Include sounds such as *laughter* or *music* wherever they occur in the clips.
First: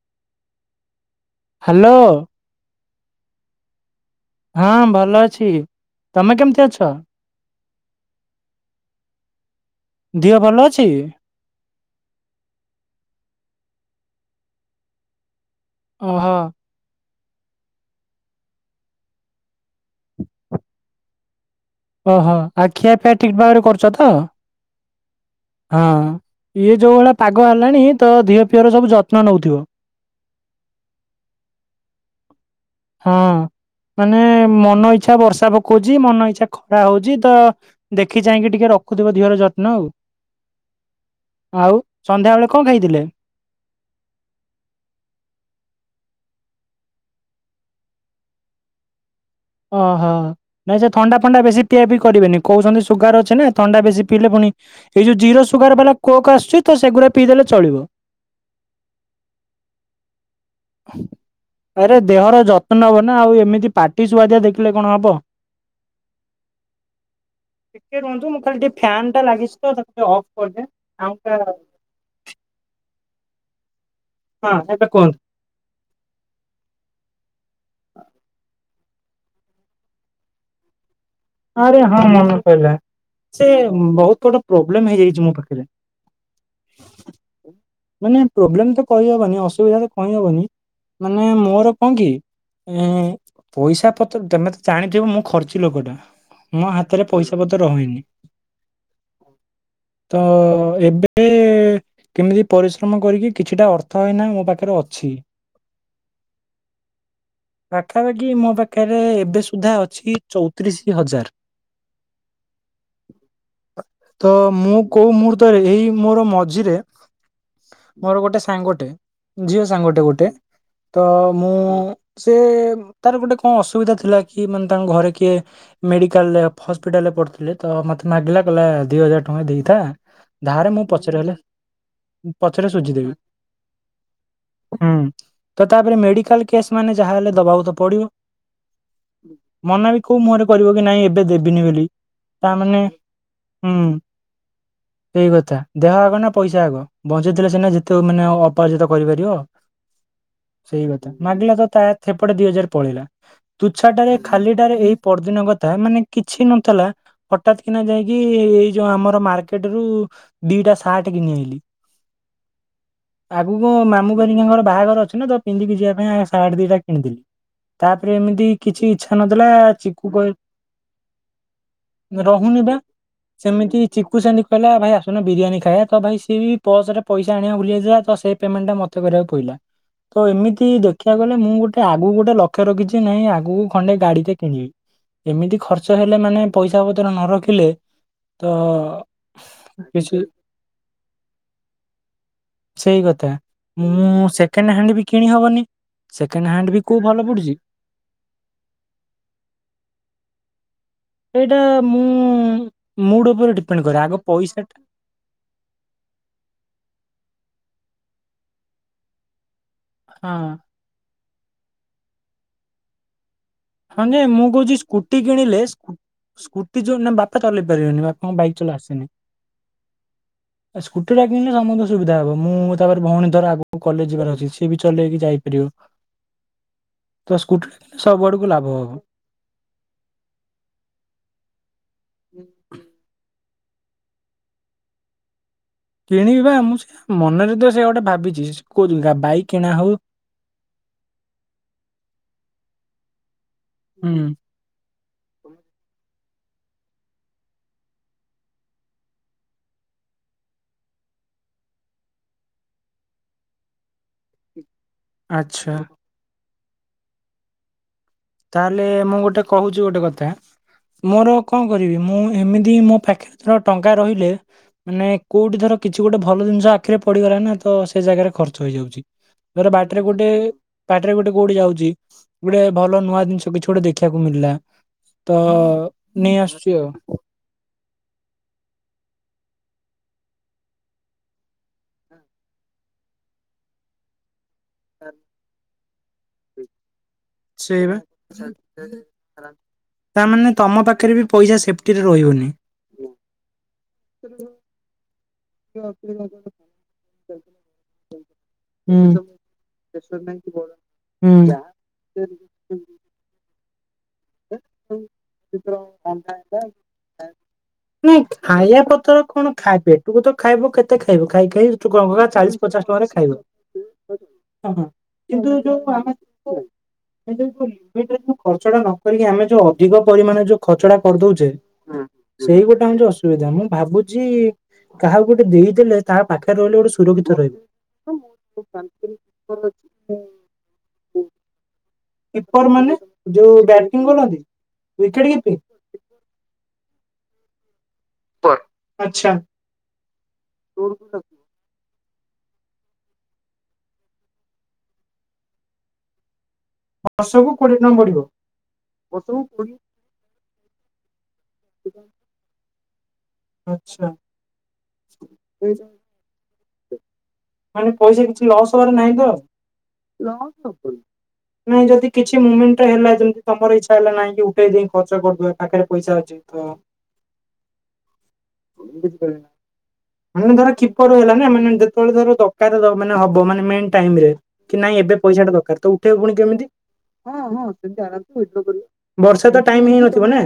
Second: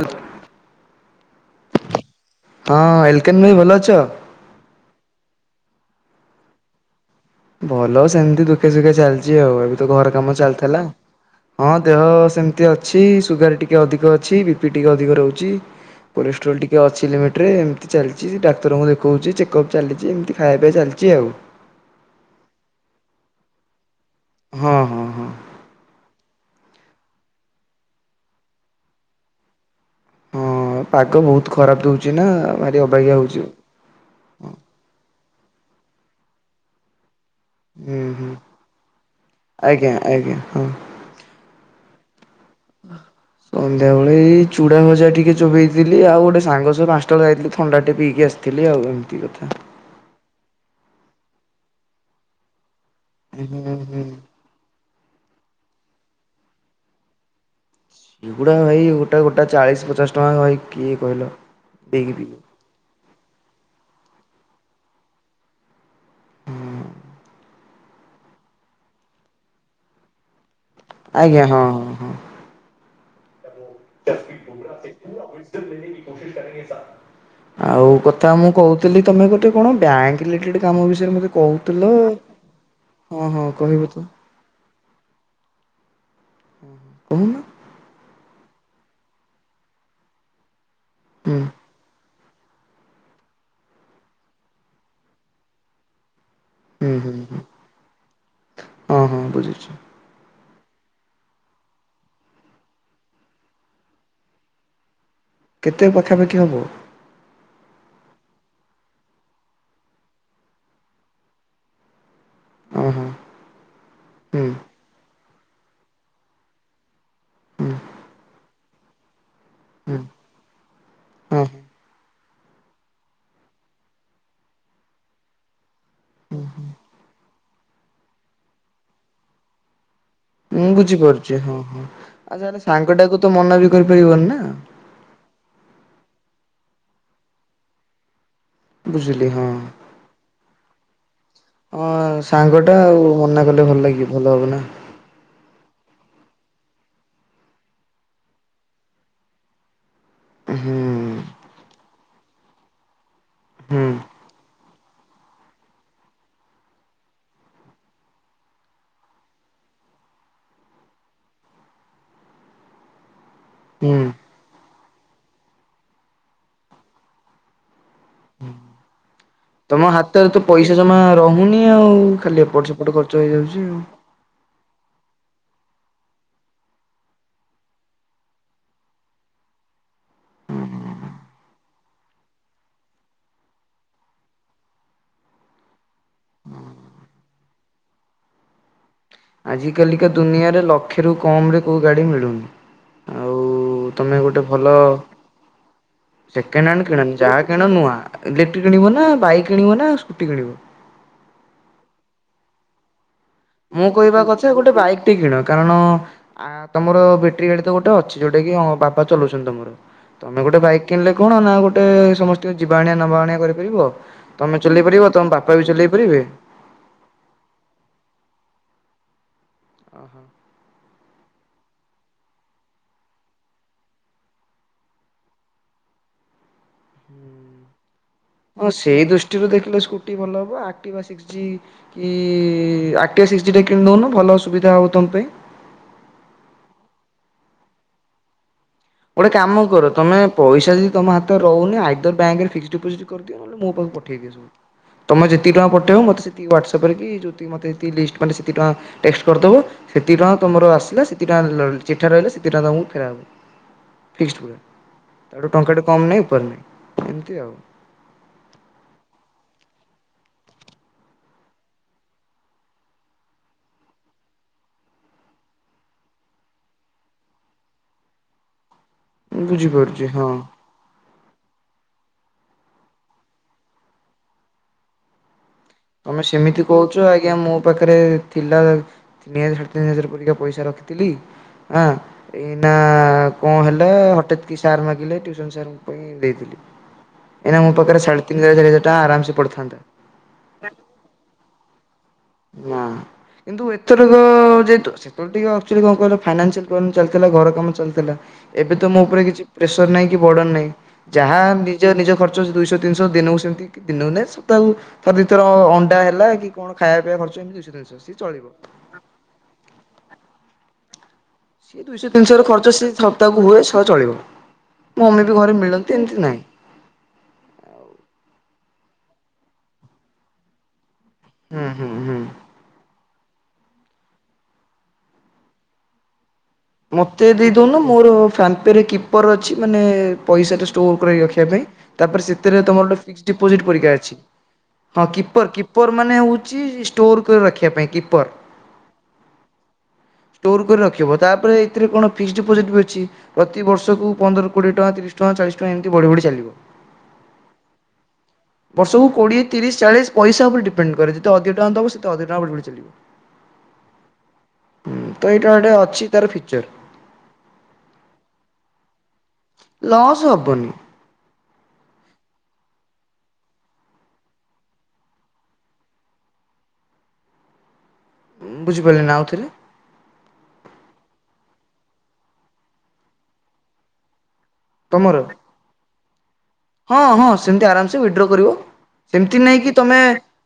Hall *unintelligible* hello. ହଁ ଏଲକେନ୍ ଭାଇ ଭଲ ଅଛ? ହଁ ଭଲ ଅଛି ତମେ କେମିତି ଅଛ? ଭଲ ସେମିତି ଦୁଃଖେ ସୁଖେ ଚାଲିଛି ଆଉ। ଏବେତ ଘର କାମ ଦିହ ଭଲ ଚାଲିଥିଲା ଅଛି? ହଁ ଦେହ ସେମିତି ଅଛି ସୁଗାର ଟି ଟିକେ ଅଧିକ ଅଛି ବିପି ଟିକେ ଅଧିକ ରହୁଛି। ଓହୋ କୋଲେଷ୍ଟ୍ରଲ ଟିକେ ଅଛି ଟ୍ରେ ଏମିତି ଚାଲିଛି ଡାକ୍ତରଙ୍କୁ ଦେଖଉଛି ଚେକପ୍ ଚାଲିଛି ଏମିତି ଖାଇବା ପିଇବା ଚାଲିଛି ଆଉ। ଓହୋ ଆଉ ଖିଆ ପିଆ ଠିକ୍ ଭାବରେ କରୁ ସପିଙ୍ଗି ହଁ ହଁ ହଁ ହଁ। ଇଏ ଯୋଉ ଭଳିଆ ପାଗ ହେଲାଣି ତୋ ଦିହ ପିଅର ସବୁ ଯତ୍ନ ନଉଥିବୁ। ହଁ ପାଗ ବହୁତ ଖରାପ ଦଉଛିନା। ହଁ ମାନେ ମନ ଇଚ୍ଛା ବର୍ଷା। ର୍ଷା ପକଉଛି ମନ ଇଚ୍ଛା ଖରା ହଉଛି। ତ ହୁଁ ଦେଖି ହୁଁ ଚାହିଁକି ଟିକେ ରଖୁଥିବ ଦିଅର ଯତ୍ନ ଆଜ୍ଞା ଆଜ୍ଞା ହଁ। ଆଉ। ସନ୍ଧ୍ୟାବେଳେ କଣ ଖାଇଥିଲେ। ସନ୍ଧ୍ୟାବେଳେ ଏଇ ଚୁଡାଭଜା ଟିକେ ଚୋବେଇଥିଲି ଆଉ ଗୋଟେ ସାଙ୍ଗ ସହ ପାଞ୍ଚଟାବେଳେ ଯାଇଥିଲି ଥଣ୍ଡା ଟେ ପିଇକି ଆସିଥିଲି ଆଉ ଏମିତି କଥା। ଓହୋ ନାଇଁ ସେ ଥଣ୍ଡା ଫଥଣ୍ଡା ବେଶି ପିଆ ପି କରିବେନି କହୁଛନ୍ତି। ସୁଗାର ଅଛି ନା ହୁଁ ଥଣ୍ଡା ବେଶି ହୁଁ ପିଇଲେ ଫୁଣି ଏ ଯଉ ଜିର। ସୁଗାର ବାଲା କୋକ୍ ଆସୁଛି ତ ସେଗୁରା ପିଇଦଲେ ଚଳିବ। ଏଗୁଡା ଭାଇ ଗୋଟା ଗୋଟା ଚାଳିଶ ପଚାଶ। ଟଙ୍କା ଭାଇ କିଏ କହିଲ ଆରେ ଦେଇକି ପିଇବ ଦେହର ଯତ୍ନ ନବ ନା ଆଉ ଏମିତି ପାଟି ସୁଆଦିଆ ଦେଖ। ଲେ କଣ ହେବ। ଟିକେ ରୁହନ୍ତୁ ମୁଁ ଖାଲି ଟିକେ ଫ୍ୟାନଟା ଲାଗିଛି ତ ତାକୁ ଅଫ୍ କରିଦେ। ଆଜ୍ଞା ହଁ ହଁ ହଁ। ହଁ ଏବେ କୁହନ୍ତୁ। ଆଉ କଥା ମୁଁ କହୁ। ତେମେ ଗୋଟେ କଣ ବ୍ୟାଙ୍କ ରିଲେଟେଡ କାମ ବିସ। ଆରେ ହଁ ମନେପହିଲା ହଁ ସେ ହଁ କହିବ ତ ବହୁତ ବଡ ପ୍ରୋବ୍ଲେମ ହେଇଯାଇଛି ମୋ ପାଖରେ କହୁନ ମାନ ପ୍ରୋବ୍ଲେମ ତ। କହିହବନି ଅସୁିଧାତ କହିହବନି। ମାନେ ହୁଁ ମୋର କଣ କି। ଉଁ ପଇସା ପତ୍ର ତମେ ତ ଜାଣିଥିବ ମୁଁ ଖର୍ଚି ଲୋକଟା। ମୋ ହୁଁ ହାତରେ ହୁଁ ପଇସା ହୁଁ। ପତ୍ର ରହେନି ହଁ ହଁ ବୁଝୁଛି ତ। ତ ଏବେ କେମିତି ପରିଶ୍ରମ କରିକି କିଛିଟା ଅର୍ଥ ଏଇନା ମୋ ପାଖରେ ଅଛି। କେତେ ପାଖାପାଖି ହେବ। ପାଖାପାଖି ମୋ ପାଖରେ ଏବେ ସୁଦ୍ଧା ଅଛି ଚଉତିରିଶ ହଁ ହଁ ହଜାର। ତ ହୁଁ ମୁଁ କୋଉ ମୁର୍ତ୍ତ। ତରେ ଏଇ ମୋର ମଝିରେ। ହୁଁ ମୋର ଗୋଟେ ସାଙ୍ଗ। ଟେ। ଝିଅ ହୁଁ। ସାଙ୍ଗଟେ ଗୋଟେ ତ ହଁ ମୁଁ। ହଁ। ସେ ତାର ଗୋଟେ କଣ ଅସୁବିଧା ଥିଲା କି ମାନେ ତାଙ୍କ ଘରେ କିଏ। ମେଡିକାଲରେ ହସ୍ପିଟାଲ ରେ ପଢୁଥିଲେ। ତ ମୋତେ ମାଗିଲା କହିଲେ ଦୁଇ ହଜାର ଟଙ୍କା ଦେଇଥା। ଧାରେ ଉଁ ମୁଁ ପଛରେ ହେଲେ ବୁଝିପାରୁଛି ହଁ ହଁ ଆଛା ଆରେ ପଛରେ ସାଙ୍ଗ ସୁଝିଦେବି ଟାକୁ ତ ମନା ବି କରିପାରିବନି ନା। କଲ କେସ ମାନେ ଯାହାହେଲେ ଦବାକୁ ତ ପଡିବ। ବୁଝିଲି ହଁ। ମନା ବି କୋଉ ମୁହଁରେ କରିବ କି ନାଇଁ ଏବେ ଦେବିନି ବୋଲି ହଁ ସାଙ୍ଗଟା ତାମାନୋନ ଆଉ ମନା କଲେ ଭଲ ହୁଁ ଲାଗିବ ଭଲ ହବ ନା ସେଇ କଥା ଦେହ ନା ପଇସା ଆଗ ବଞ୍ଚେଇଥିଲେ ସନା ଯେତେ ମାନେ ଅପରାଜିତ କରିପାରିବ। ସେଇ କଥା ହୁଁ। ମାଗିଲ ତ ସେପଟେ ଦିଇ ହଜାର ପଳେଇଲା। ହୁଁ ତୁଛା ଟାରେ ଖାଲିଟାରେ ଏଇ ପରଦିନ କଥା ମାନେ କିଛି ନଥିଲା ହଠତ୍ କିନା ଯାଇକି ଏଇ ଯୋଉ ଆମର ମାର୍କେଟ ରୁ ଦିଟା ସାର୍ଟ ଘିନି ଆଇଲି। ଆଗକୁ ହୁଁ ମାମୁ ଘରିକାଙ୍କର ବାହାଘର ଅଛି ନା ତ ପିନ୍ଧିକି ଯିବା ପାଇଁ ଆସ ଦିଟା କିଣିଥିଲି ତାପରେ ଏମିତି କିଛି ଇଚ୍ଛା ନଥିଲା ତମ ଚିକୁ କହି ହାତରେ ତ ପଇସା ଜମା ରହୁନି ଆଉ ଖାଲି ରହୁନି ଏପଟ ବା। ସେପଟ ଖର୍ଚ୍ଚ ହେଇଯାଉଛି ଆଉ। ଜଣେ ବିରିୟାନୀ ଖାଇବା ତ ଭାଇ ସିଏ ବି ପର୍ସ ରେ ପଇସା ଆଣିବାକୁ ଭୁଲି ଯାଇଥିଲା ତ ସେ ପେମେଣ୍ଟ ଟା ମତେ କରିବାକୁ ପଇିଲା ତ ଏମିତି ଦେ ଦେଖିବା ଗଲେ ମୁଁ ଗୋଟେ ଆଗକୁ ଗୋଟେ ଲକ୍ଷ୍ୟ ରଖିଛି ନାଇଁ ଆଗକୁ ଖଣ୍ଡେ ଗାଡ଼ିଟେ କିଣିବି ଏମିତି ଖର୍ଚ୍ଚ ହେଲେ ମାନେ ପଇସା ପତ୍ର ନ ରଖିଲେ ତ ଆଜ କାଲିକା କିଛି ଦୁନିଆରେ ଲକ୍ଷେରୁ କମ୍ ରେ କୋଉ ଗାଡି ସେଇ ମିଳୁନି କଥା ଆଉ ତମେ ମୁଁ ଗୋଟେ ସେକେଣ୍ଡ ଭଲ ହ୍ୟାଣ୍ଡ ବି କିଣି ହବନି। ସେକେଣ୍ଡ ବି ହ୍ୟାଣ୍ଡ କୋଉ କିଣନି ଭଲ ଯାହା ପଡୁଛି କିଣ ନୁଆ ଇଲେକ୍ଟ୍ରିକ କିଣିବ ନା ବାଇକ୍ କିଣିବ ନା ସ୍କୁଟି କିଣିବ? ଏଇଟା ମୁଁ ମୁଡ ଉପରେ ଡିପେଣ୍ଡ ମୁଁ କରେ ଆଗ କହିବା କଥା ପଇସା ଗୋଟେ ଟା ବାଇକ୍ ଟେ କିଣ କାରଣ ଆ ତମର ବେ ଟ୍ରି ଗାଡି ତ ଗୋଟେ ଅଛି ଯୋଉଟା କି ବାପ ଚଲୁଛନ୍ତି ତମର। ତମେ ହଁ। ଗୋଟେ ବାଇକ୍ କିଣିଲେ କଣ ନା ଗୋଟେ ସମସ୍ତେ ଯିବା ଆଣିଆ ନବା ଆଣିଆ କରିବ ହଁ ଯେ ମୁଁ କହୁଛି ସ୍କୁଟି କିଣିଲେ ବି ଚଲେଇ ପାରିବେ। ସ୍କୁଟି ଯୋଉ ନାଇଁ ବାପା ଚଲେଇ ପାରିବେନି ବାପାଙ୍କ ବାଇକ୍ ଲେଈ ଆସେନି ସ୍କୁଟିଟା କିଣିଲେ ସମସ୍ତଙ୍କୁ ସୁବିଧା ହବ ମୁଁ ତାପରେ ଭଉଣୀ ଧର ଆଗକୁ କଲେଜ ଯିବାର ଅଛି ସି ବି ଚଲେଇକି ଯାଇପାରିବ ତ ସ୍କୁଟି ଟା ସବୁ ଆଡେ ହଁ ସେଇ ଦୃଷ୍ଟିରୁ ଦେଖିଲେ ସ୍କୁଟି ଭଲ ହବ ଏକ୍ଟିଭା ସିକ୍ସ ଜି କି ଆକ୍ଟିଭ ସିକ୍ସ ଜି କିଣିଦଉନୁ ଭଲ ସୁବିଧା ହବ ତମ ପାଇଁ। କିଣିବା ମୁଁ ସେ ମନେରେତ ସେ ଗୋଟେ ଭାବିଛି। କୋଉ ଗା- ଗୋଟେ ବାଇକ୍ କାମ କିଣା କର ହଉ ତମେ ପଇସା ଯଦି ତମ ହାତରେ ରହୁନି ଆଇଦର୍ ବ୍ୟାଙ୍କରେ ଫିକ୍ସ ଡିପୋଜିଟ କର ନହେଲେ ମୋ ପାଖକୁ ହୁଁ। ପଠେଇ ସବୁ ତୁମେ ଯେତିକ ଟଙ୍କା ପଠେଇବ ମୋତେ ସେତିିକି ହ୍ଵାଟ୍ସଆପରେ କି ଯେ ମୋତେ ଲିଷ୍ଟ ମାନେ ସେତିକ ଟଙ୍କା ଟେକ୍ସଟ କରିଦେବ ସେତିକ ଟଙ୍କା ତୁମର ଆସିଲା ସେତି ଟଙ୍କା ଚିଠା ରହିଲେ ସେତିକ ଟଙ୍କା ତମକୁ ଫେରା ହେବ। ଫିକ୍ସ ପରେ ତାଠୁ ଆଚ୍ଛା ଟଙ୍କା ଟୁ କମ ନାଇଁ ଉପରେ ନାଇଁ। ଏମିତି ଆଉ। ତାହେଲେ ମୁଁ ଗୋଟେ କହୁଛି ଗୋଟେ କଥା ମୋର କଣ କରିବି ମୁଁ ଏମିତି ମୋ ପାଖରେ ଟଙ୍କା ରହିଲେ ମାନେ କୋଉଠି ଧର କିଛି ଗୋଟେ ଭଲ ଜିନିଷ ଆଖିରେ ପଡିଗଲା ନା ତ ସେ ଜାଗାରେ ଖର୍ଚ୍ଚ ହେଇଯାଉଛି। ଧର ବାଟରେ ବୁଝିପାରୁଛି ଗୋଟେ ହଁ। ପା ଗୋଟେ କଉଟି ଯାଉଛି ଗୋଟେ ଭଲ ନୂଆ ଜିନିଷ କିଛି ଗୋଟେ ଦେଖିବାକୁ ମିଳିଲା ତ । ତମେ ସେମିତି କହୁଛ ଆଜ୍ଞା ମୋ ପାଖରେ ଥିଲା । ତିନି ହଜାର ସାଢ଼େ ତିନି ହଜାର ପରିକା ପଇସା ରଖିଥିଲି ହଁ ଏଇନା କଣ ହେଲା ହଠାତ୍ । ସାର୍ ମାଗିଲେ ଟ୍ୟୁସନ ସାର୍ ଙ୍କ । ପାଇଁ ଦେଇଥିଲି । ଏଇନା ମୋ ସେଇବା ପାଖରେ ସାଢେ ତିନି ଚାରିହଜାର ଟଙ୍କା ଆରାମସେ ପଡିଥାନ୍ତା ତାମାନେ ତମ ପାଖରେ ବି ପଇସା ସେଫଟ । ନାଁ କିନ୍ତୁ ଏଥରକ ଯେହତୁ । ସେତେବେଳେ ଟିକେ ଆକ୍ଚୁଆଲି କଣ କହିଲା ଫାଇନାନ୍ସିଆଲ୍ ପ୍ରୋବ୍ଲେମ୍ ଚାଲିଥିଲା ଘର କାମ ଚାଲିଥିଲା ଏବେ ତ ମୋ ଉପରେ ହୁଁ। କିଛି ପ୍ରେସର ନାହିଁ କି ବର୍ଡ଼ନ ନାହିଁ ଯାହା ହୁଁ ନିଜ ନିଜ ଖର୍ଚ୍ଚ ଦୁଇଶହ ତିନିଶହ ଦିନକୁ ସେମିତି । ଦିନକୁ ନୁହେଁ ସପତାହ କୁ ଥରେ ଦି ଥର ଅଣ୍ଡା ହେଲା କି କଣ । ନାଇଁ ଖାଇବା କତର କଣ ଖାଇବେ ତୁ ତ ଖାଇବୁ କେତେ । ଖାଇବୁ ଖାଇ ଖାଇ ସିଏ ତୁ କଣ ଦୁଇଶହ କଲୁ ନା ତିନିଶହର ଚାଳିଶ ଖର୍ଚ୍ଚ ପଚାଶ ସେ ଟଙ୍କାର ଖାଇବ ସପ୍ତାହକୁ ହୁଏ ସହ ଚଳିବ। ମୋ ମମି ବି କିନ୍ତୁ ଘରେ ଯୋ ମିଳନ୍ତି ଏମିତି ନାହିଁ। *unintelligible* ଖର୍ଚ୍ଚଟା ନ । କରିକି ଆମେ ଯୋ ଅଧିକ ପରିମାଣ ଯୋଉ ଖର୍ଚ୍ଚଟା । କରିଦଉଛେ ହୁଁ ହୁଁ ହୁଁ ସେଇ ଗୋଟେ ହଉଛି ଅସୁବିଧା ମୁଁ । ଭାବୁଛି କାହାକୁ ଗୋଟେ ଦେଇଦେଲେ ତା ପାଖରେ ରହିଲେ ଗୋଟେ ମତେ ସୁରକ୍ଷିତ ରହିବ। ଦେଇଦଉନ ମୋର ଫାନ୍ ପେରେ କିପର ଅଛି ମାନେ ପଇସା ଟା ଷ୍ଟୋର କରି ରଖିବା ପାଇଁ । ତାପରେ ସେଥିରେ କିପର ତମର ମାନେ ଗୋଟେ ଫିକ୍ସ ଯୋଉ ଡିପୋଜିଟ୍ ପରୀକା ବ୍ୟାଟିଂ ଅଛି କରନ୍ତି ହଁ ୱିକେଟ କିପର କିପିଙ୍ଗ କିପର ମାନେ ହଉଛି । ଷ୍ଟୋର କାରି ରଖିବା ପାଇଁ କିପ ପର ଆଚ୍ଛା ଷ୍ଟୋର କରି ରଖିବ । ଏଥିରେ କଣ ଫିକ୍ସ ଡ଼ିପୋଜିଟବି ଅଛି ପ୍ରତି ବର୍ଷକୁ ପନ୍ଦର କୋଡିଏ ଟଙ୍କା ତିରିଶ ଟଙ୍କା ଚାଳିଶ ଟଙ୍କା ଏମିତି ବଢି ବଢି ଚାଲିବ । ବର୍ଷକୁ କୋଡିଏ ଟଙ୍କା ପଡିବ। ବର୍ଷକୁ କୋଡିଏ ତିରିଶ ଚାଳିଶ ପଇସା ଉପରେ ଡ଼ିପେ ପେଣ୍ଡ କରେ । ଯେତେ ଅଧିକ ଟଙ୍କାଦବ ସେତେ ଅଧିକ ଟଙ୍କା ବଢ଼ିବଢ଼ି ଚାଲିବ । ଆଛା । ହୁଁ ତ ଏଇଟା ଗୋଟେ ଅଛି । ମାନେ ପଇସା କିଛି ଲସ୍ ହବାର ନାହିଁ ତ ଲସ୍ ହବନି । ନାଇ ଯଦି କିଛି ମୁମେଣ୍ଟ ହେଲା । ତମର ଇଚ୍ଛା ହେଲା, ନାଇଁ କି ଉଠେଇ ଦେଇ ଖର୍ଚ୍ଚ କରିଦେବି ପାଖରେ ପଇସା ଅଛି ତ! ବୁଝିପାରିଲେ ନା ଆଉଥରେ ମୁ ଧର କିପରୁ ହେଲା । ମାନେ ଯେତେବେଳେ ଧର ଦର ମାନେ ହବ ମାନେ ମେନ ଟାଇମ ରେ କି ନାଇଁ ଏବେ ତମର ପଇସା ଟା ଦରକାର ତ ଉ ଠେଇବୁ ଫୁଣି ହଁ ସେମିତି ଆରାମସେ ୱିଡ୍ର କରିବ ହଁମ ସେମିତି ବର୍ଷେ ତ ନାଇଁ କି ଟାଇମ ତମେ ହେଇନଥିବ ନା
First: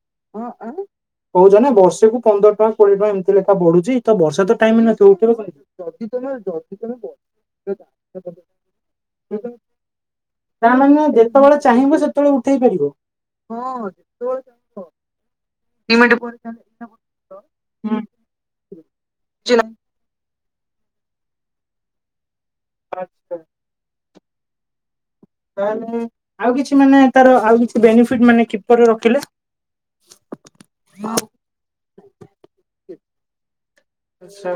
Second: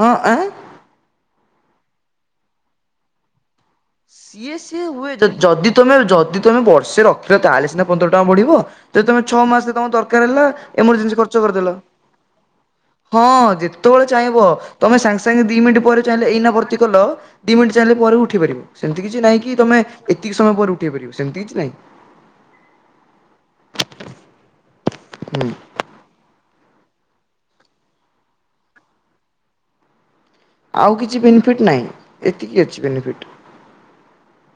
ହଁ ଆଁ କହୁଛ ନା ବର୍ଷେକୁ ପନ୍ଦର କଣ କୋଡ଼ିଏ ଟଙ୍କା ଏମତି ବଢୁଛି ତ ବର୍ଷା ତ ସିଏ ଟାଇମ ସିଏ ହୁଏ ନ ଯଦି ତମେ ଯଦି ତମେ ବର୍ଷେ ରଖିଲ ତାହେଲେ ସିନା ପନ୍ଦର ଟଙ୍କା ବଢିବ ଯଦି ତମେ ଛଅ ମାସରେ ତମ ଦରକାର ହେଲା ତା ମାନେ ଏମରଜେନ୍ସି ଖର୍ଚ୍ଚ ଯେତେବେଳେ କରିଦେଲ। ଚାହିଁବ ସେତେବେଳେ ଉଠେଇ ପାରିବ ହଁ ଯେତେବେଳେ ଚାହିଁବ ତମେ ସାଙ୍ଗେ ସାଙ୍ଗେ ଦି ମିନିଟ୍ ପରେ ଚାହିଁଲେ ଏଇନା ଭର୍ତ୍ତି କଲ ଦି ମିନିଟ୍ ଚାହିଁଲେ ପରେ ଉଠେଇପାରିବ । ସେମିତି କିଛି ନାଇଁ କି ତମେ ଏତିକି ସମୟ ପରେ ଉଠେଇ ପାରିବ ସେମିତି କିଛି ନାଇଁ। ଆଚ୍ଛା। ହୁଁ ତାହାଲେ ଆଉ କିଛି ମାନେ ତାର ଆଉ କିଛି ବେନିଫିଟ ମାନେ କିପରିରେ ରଖିଲେ? ଆଉ କିଛି ବେନିଫିଟ ନାହିଁ ଏତିକି ଅଛି ବେନିଫିଟ୍। ଆଛା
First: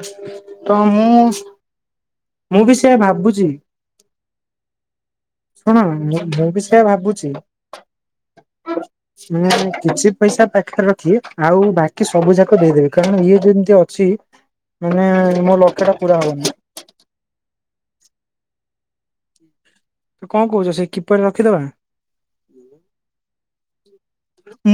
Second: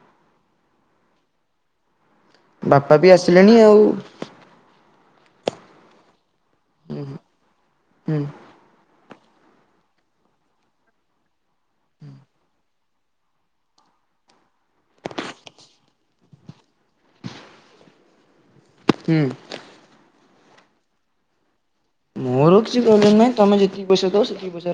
ତ ମୁଁ ମୁଁ ସେୟା ବାପା ବି ଭାବୁଛି ଆସିଲେଣି ଆଉ ଶୁଣ ମୁଁ ମୁଁ ବିଷୟରେ ହୁଁ ଭାବୁଛି ହୁଁ କିଛି ପଇସା ପାଖରେ ରଖି ଆଉ ବାକି ସବୁ ଯାକ ଦେଇଦେବି କାରଣ ଇଏ ଯେମିତି ଅଛି ମାନେ ମୋ ଲକ୍ଷ ଟା ପୁରା ହବନି। ହୁଁ। ତୁ କଣ କହୁଛ ସେ କିପରିରେ ରଖିଦବା। ମୋର କିଛି ପ୍ରୋବ୍ଲେମ ନାହିଁ ତମେ ଯେ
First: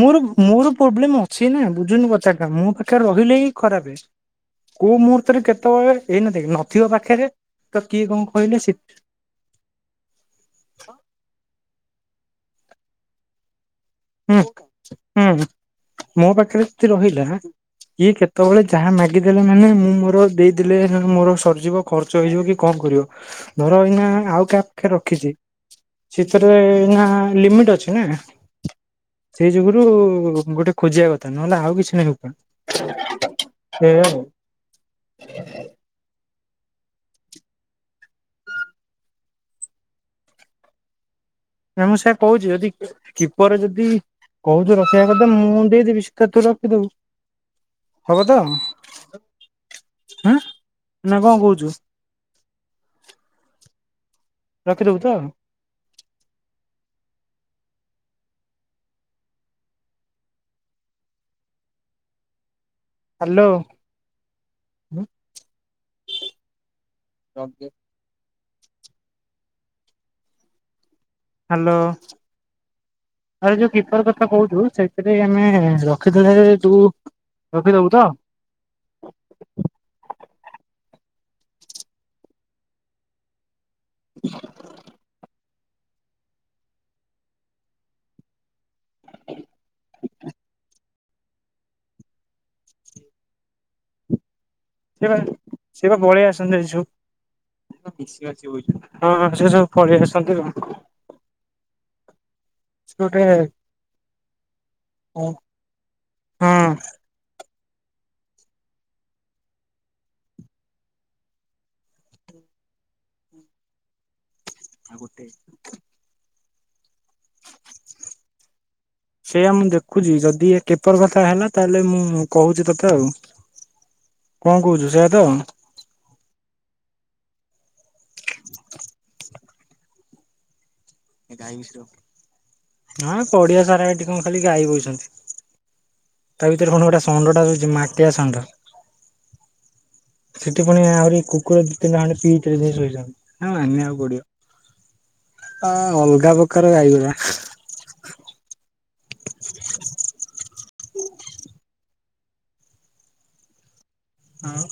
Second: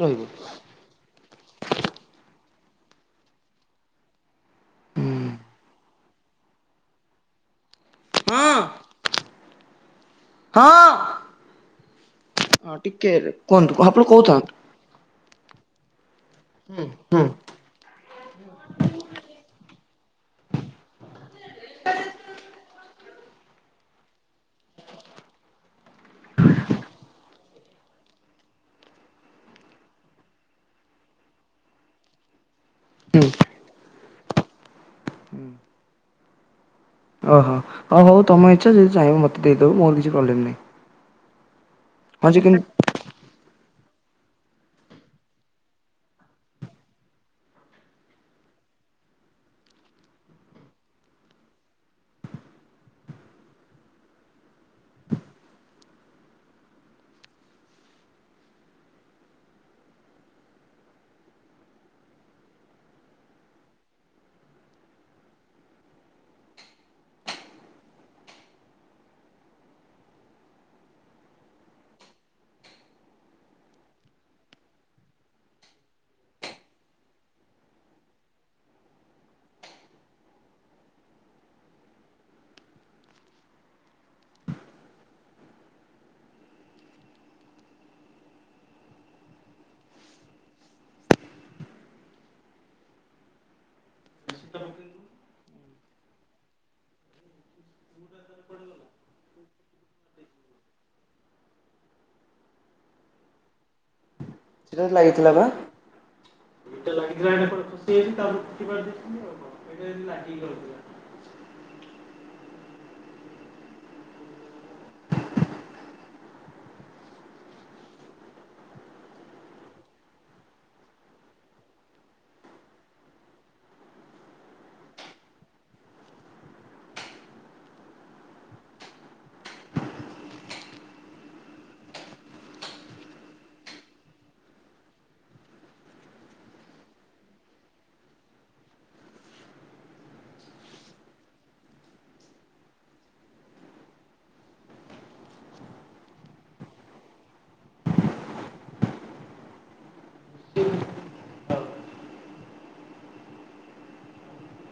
ମୋର ମୋର ପ୍ରୋବ୍ଲେମ ଅଛି ନା ବୁଝୁନି କଥା ଆ ମୋ ପାଖରେ ରହିଲେ ହି ଖରାପ ।କୋଉ ମୁହୂର୍ତ୍ତରେ କେତେବେଳେ ଏଇନେ ଦେଖେ ନଥିବ ପାଖରେ ତ କିଏ କଣ ହଁ କହିଲେ ଶୀତ ହଁ। ହଁ ଟିକେ କୁହନ୍ତୁ କ ହୁଁ ହୁଁ ମୋ ପାଖରେ ହୁଁ ଯି ହୁଁ ରହିଲା ଇଏ କେତେବେଳେ ଯାହା ମାଗିଦେଲେ ମାନେ ମୁଁ ମୋର ଦେଇଦେଲେ ମୋର ସରିଯିବ ଖର୍ଚ୍ଚ ହେଇଯିବ କି କଣ କରିବ ଧର ଏଇନା ଆଉ କା ପାଖ ରଖିଛି ସେଇଥିରେ ନା ଲିମିଟ ଅଛି ନା। ସେଇ ଯୁଗୁରୁ ଗୋଟେ ଖୋଜିବା କଥା ନହେଲେ ଆଉ କିଛି ନାହିଁ କଣ। ହୁଁ । *inaudible* ଓହୋ ହଉ ହଉ ତମ ଇଚ୍ଛା ଯଦି ଚାହିଁବ ମତେ ଦେଇଦବୁ ମୋର କିଛି ପ୍ରୋବଲେମ ନାହିଁ। ନା ମୁଁ ସେ ହଁ ଯେ କହୁଛି କିନ୍ତୁ ଯଦି କିପର ଯଦି କହୁଛୁ ରଖିଆ କଥା ମୁଁ ଦେଇଦେବି ସେଥିରୁ ତୁ ରଖିଦବୁ ହବ ତ ହାଁ ନା କଣ କହୁଛୁ। ରଖିଦବୁ ତ? ହାଲୋ । ହାଲୋ ଆରେ ଯୋଉ କିପର କଥା କହୁଚୁ, ସେଥିରେ ଆମେ ରଖିଦେଲେ ଯୋଉ ରଖିଦବୁ ତ? *unintelligible* *unintelligible* ସେ ବା ସେ ବା ପଳେଇ ଆସନ୍ତି ଆଜି ସବୁ। ହଁ ହଁ ସେ ସବୁ ପଳେଇ ଆସନ୍ତି। ସେ ଗୋଟେ ସେଟାରେ ଲାଗିଥିଲା ବା? ହଁ। ଆଉ ଗୋଟେ। ସେଆ ମୁଁ ଦେଖୁଚି ଯଦି ଏ କେପର କଥା ହେଲା ତାହେଲେ ମୁଁ କହୁଚି ତୋତେ ଆଉ କଣ କହୁଚୁ ସେଆ ତ? ଆଁ ପଡିଆ ସାରା ଏଠି କଣ ଖାଲି ଗାଈ ବଇଛନ୍ତି। ତା ଭିତରେ ଖଣ ଗୋଟେ ଷଣ୍ଡ ଟା ରହିଛି ମାଟିଆ ଷଣ୍ଢ। ସେଠି ପୁଣି ଆହୁରି କୁକୁର ଦି ତିନିଟା ଖଣ୍ଡେ ପିଇଥିଲ ଶୋଇଚନ୍ତି। ହଁ ଅଲଗା ପ୍ରକାର ଗାଇଗୁରା। ଆଉ।